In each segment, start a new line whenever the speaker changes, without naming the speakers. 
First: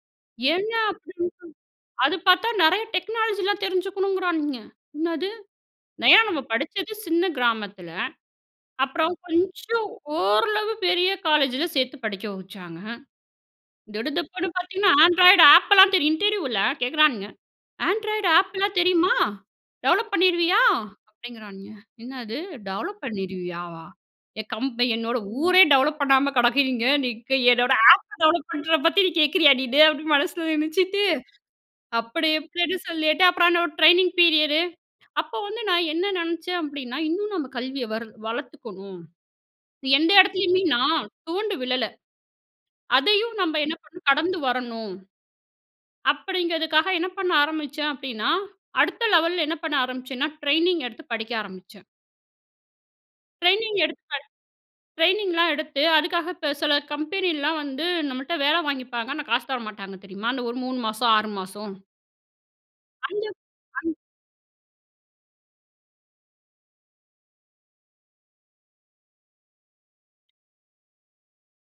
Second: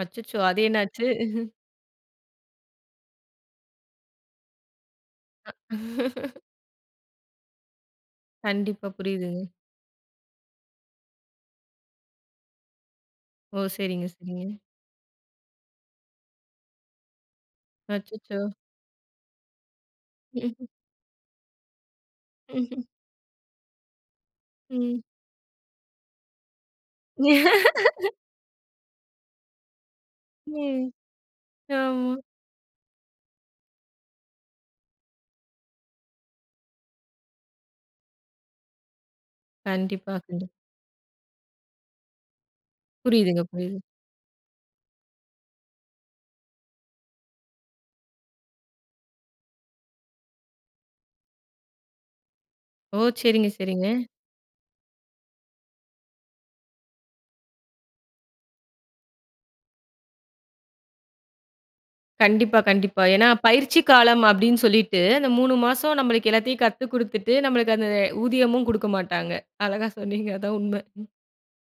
அச்சச்சோ! அது
ஏயா,
என்னாச்சு?
அப்படினு சொ அது பாத்தா, நெறய டெக்னாலஜி லா தெரிஞ்சுக்கணுங்கிறானுங்க. என்னது? நயா, நம்ம படுச்சது சின்ன கிராமத்தில.
கண்டிப்பா.
அப்புறம்
புரியுதுங்க.
கொஞ்சம் ஓரளவு பெரிய காலேஜில சேத்து படிக்க வச்சாங்க.
ஓ! சரிங்க. சரிங்க.
திடுதிப்புன்னு பாத்திங்கன்னா, ஆண்ட்ராய்டு ஆப் லா தெரியுன்ட்டு, இன்டர்வியூல கேட்குறானுங்க. ஆண்ட்ராய்டு
அச்சச்சோ!
ஆப் லா தெரியுமா? டெவலப் பண்ணிருவியா?
ம்ஹம்.
அப்படிங்கிறானுங்க. என்னது?
மஹம்.
டெவலப் பண்ணிடுவியாவா? என் கம்
ம்.
என்னோட ஊரே டெவலப் பண்ணாம கெடக்குதிங்க. நீங்க, என்னோட ஆப் டெவலப் பண்றத பத்தி, நீ கேக்கிறியா? நீனு அப்படின்னு, மனசில
ம்,
நெனச்சிட்டு,
ஆமா.
அப்படி இப்படின்னு சொல்லிட்டு, அப்புறம் என்னோட ட்ரெய்னிங் பீரியடு, அப்ப வந்து நான் என்ன நெனச்சேன்? அப்டின்னா, இன்னும் நம்ம கல்விய வர் வளர்த்துக்கணும். எந்த
கண்டிப்பா, கண்டிப்.
இடத்துலயுமே நான் துவண்டு விழல. அதையும்
புரியுதுங்க,
நம்ம என்ன
புரியுது.
பண்ணணும்? கடந்து வரணும். அப்படிங்கிறதுக்காக என்ன பண்ண ஆரம்பிச்சேன்? அப்படின்னா, அடுத்த லெவல்ல என்ன பண்ண ஆரம்பிச்சேனா, டிரெய்னிங் எடுத்து படிக்க ஆரம்பிச்சேன்.
ஓ, சரிங்க.
டிரெய்னிங்
சரிங்க.
எடுத்து படு ட்ரெய்னிங்லாம் எடுத்து, அதுக்காக இப்ப சில கம்பெனிலாம் வந்து நம்மள்ட்ட வேலை வாங்கிப்பாங்க. ஆனா, காசு தர மாட்டாங்க. தெரியுமா? அந்த ஒரு 3 மாசம், 6 மாசம்.
கண்டிப்பா, கண்டிப்பா.
அந்த,
ஏன்னா பயிற்சி
அந்
காலம் அப்டினு சொல்லிட்டு, அந்த 3 மாசம் நம்மளுக்கு எல்லாத்தையும் கத்து குடுத்துட்டு, நம்மளுக்கு அந்த ஊதியமும் குடுக்க மாட்டாங்க. அழகா சொன்னீங்க. அதா உண்ம. ம்.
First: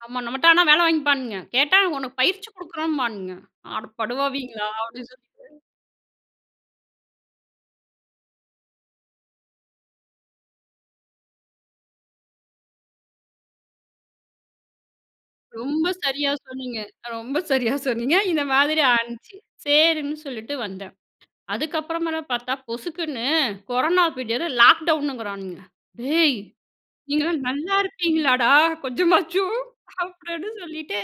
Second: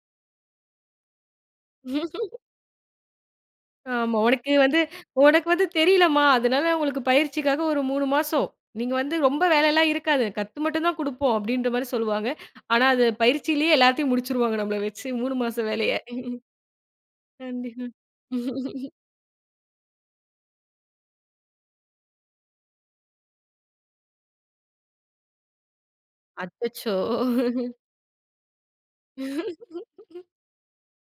ஆமா, நம்மட்ட ஆனா வேலை வாங்கிப்பானுங்க. கேட்டா உனக்கு பயிற்சி குடுக்குறோம்பானுங்க. அட
ஆமா. உனக்கு
படுவாவீங்களா,
வந்து,
அப்படின்னு
உனக்கு
சொல்லிட்டு.
வந்து தெரிலம்மா. அதனால உங்களுக்கு பயிற்சிக்காக ஒரு 3 மாசம். நீங்க வந்து ரொம்ப வேலைலாம் இருக்காது. கத்து மட்டுந்தான் குடுப்போம். அப்படின்ற மாரி சொல்லுவாங்க. ஆனா, அது பயிற்சியிலேயே எல்லாத்தையும் முடிச்சிடுவாங்க, நம்மள வச்சு 3 மாச
ரொம்ப
வேலய.
சரியா சொன்னிங்க. ரொம்ப சரியா
கண்டிப்பா.
சொன்னிங்க. இந்த மாதிரி ஆகிருச்சு. சேரின்னு சொல்லிட்டு வந்தேன். அதுக்கப்புறமாதா பாத்தா பொசுக்குன்னு, கொரானா பீரியடு, லாக்டவுனுங்குறானுங்க. ''டேய்,
அச்சச்சோ!
நீங்கள்லாம் நல்லாயிருப்பீங்களாடா, கொஞ்சமாச்சும்.'' அப்படின்னு சொல்லிட்டு,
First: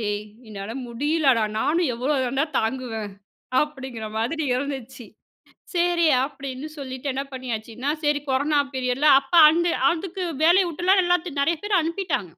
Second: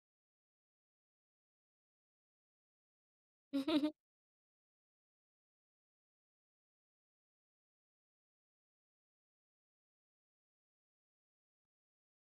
டேய் என்னால முடியலடா. நானும் எவ்வளோ தாண்டா தாங்குவேன்? அப்படிங்கிற மாதிரி இருந்துச்சு. சேரி, அப்டின்னு சொல்லிட்டு என்ன பண்ணியாச்சுன்னா, சரி கொரானா பீரியட்ல, அப்ப அந்த அதுக்கு வேலய விட்றலாம். எல்லாத்தையும், நெறைய பேர அனுப்பிட்டாங்க.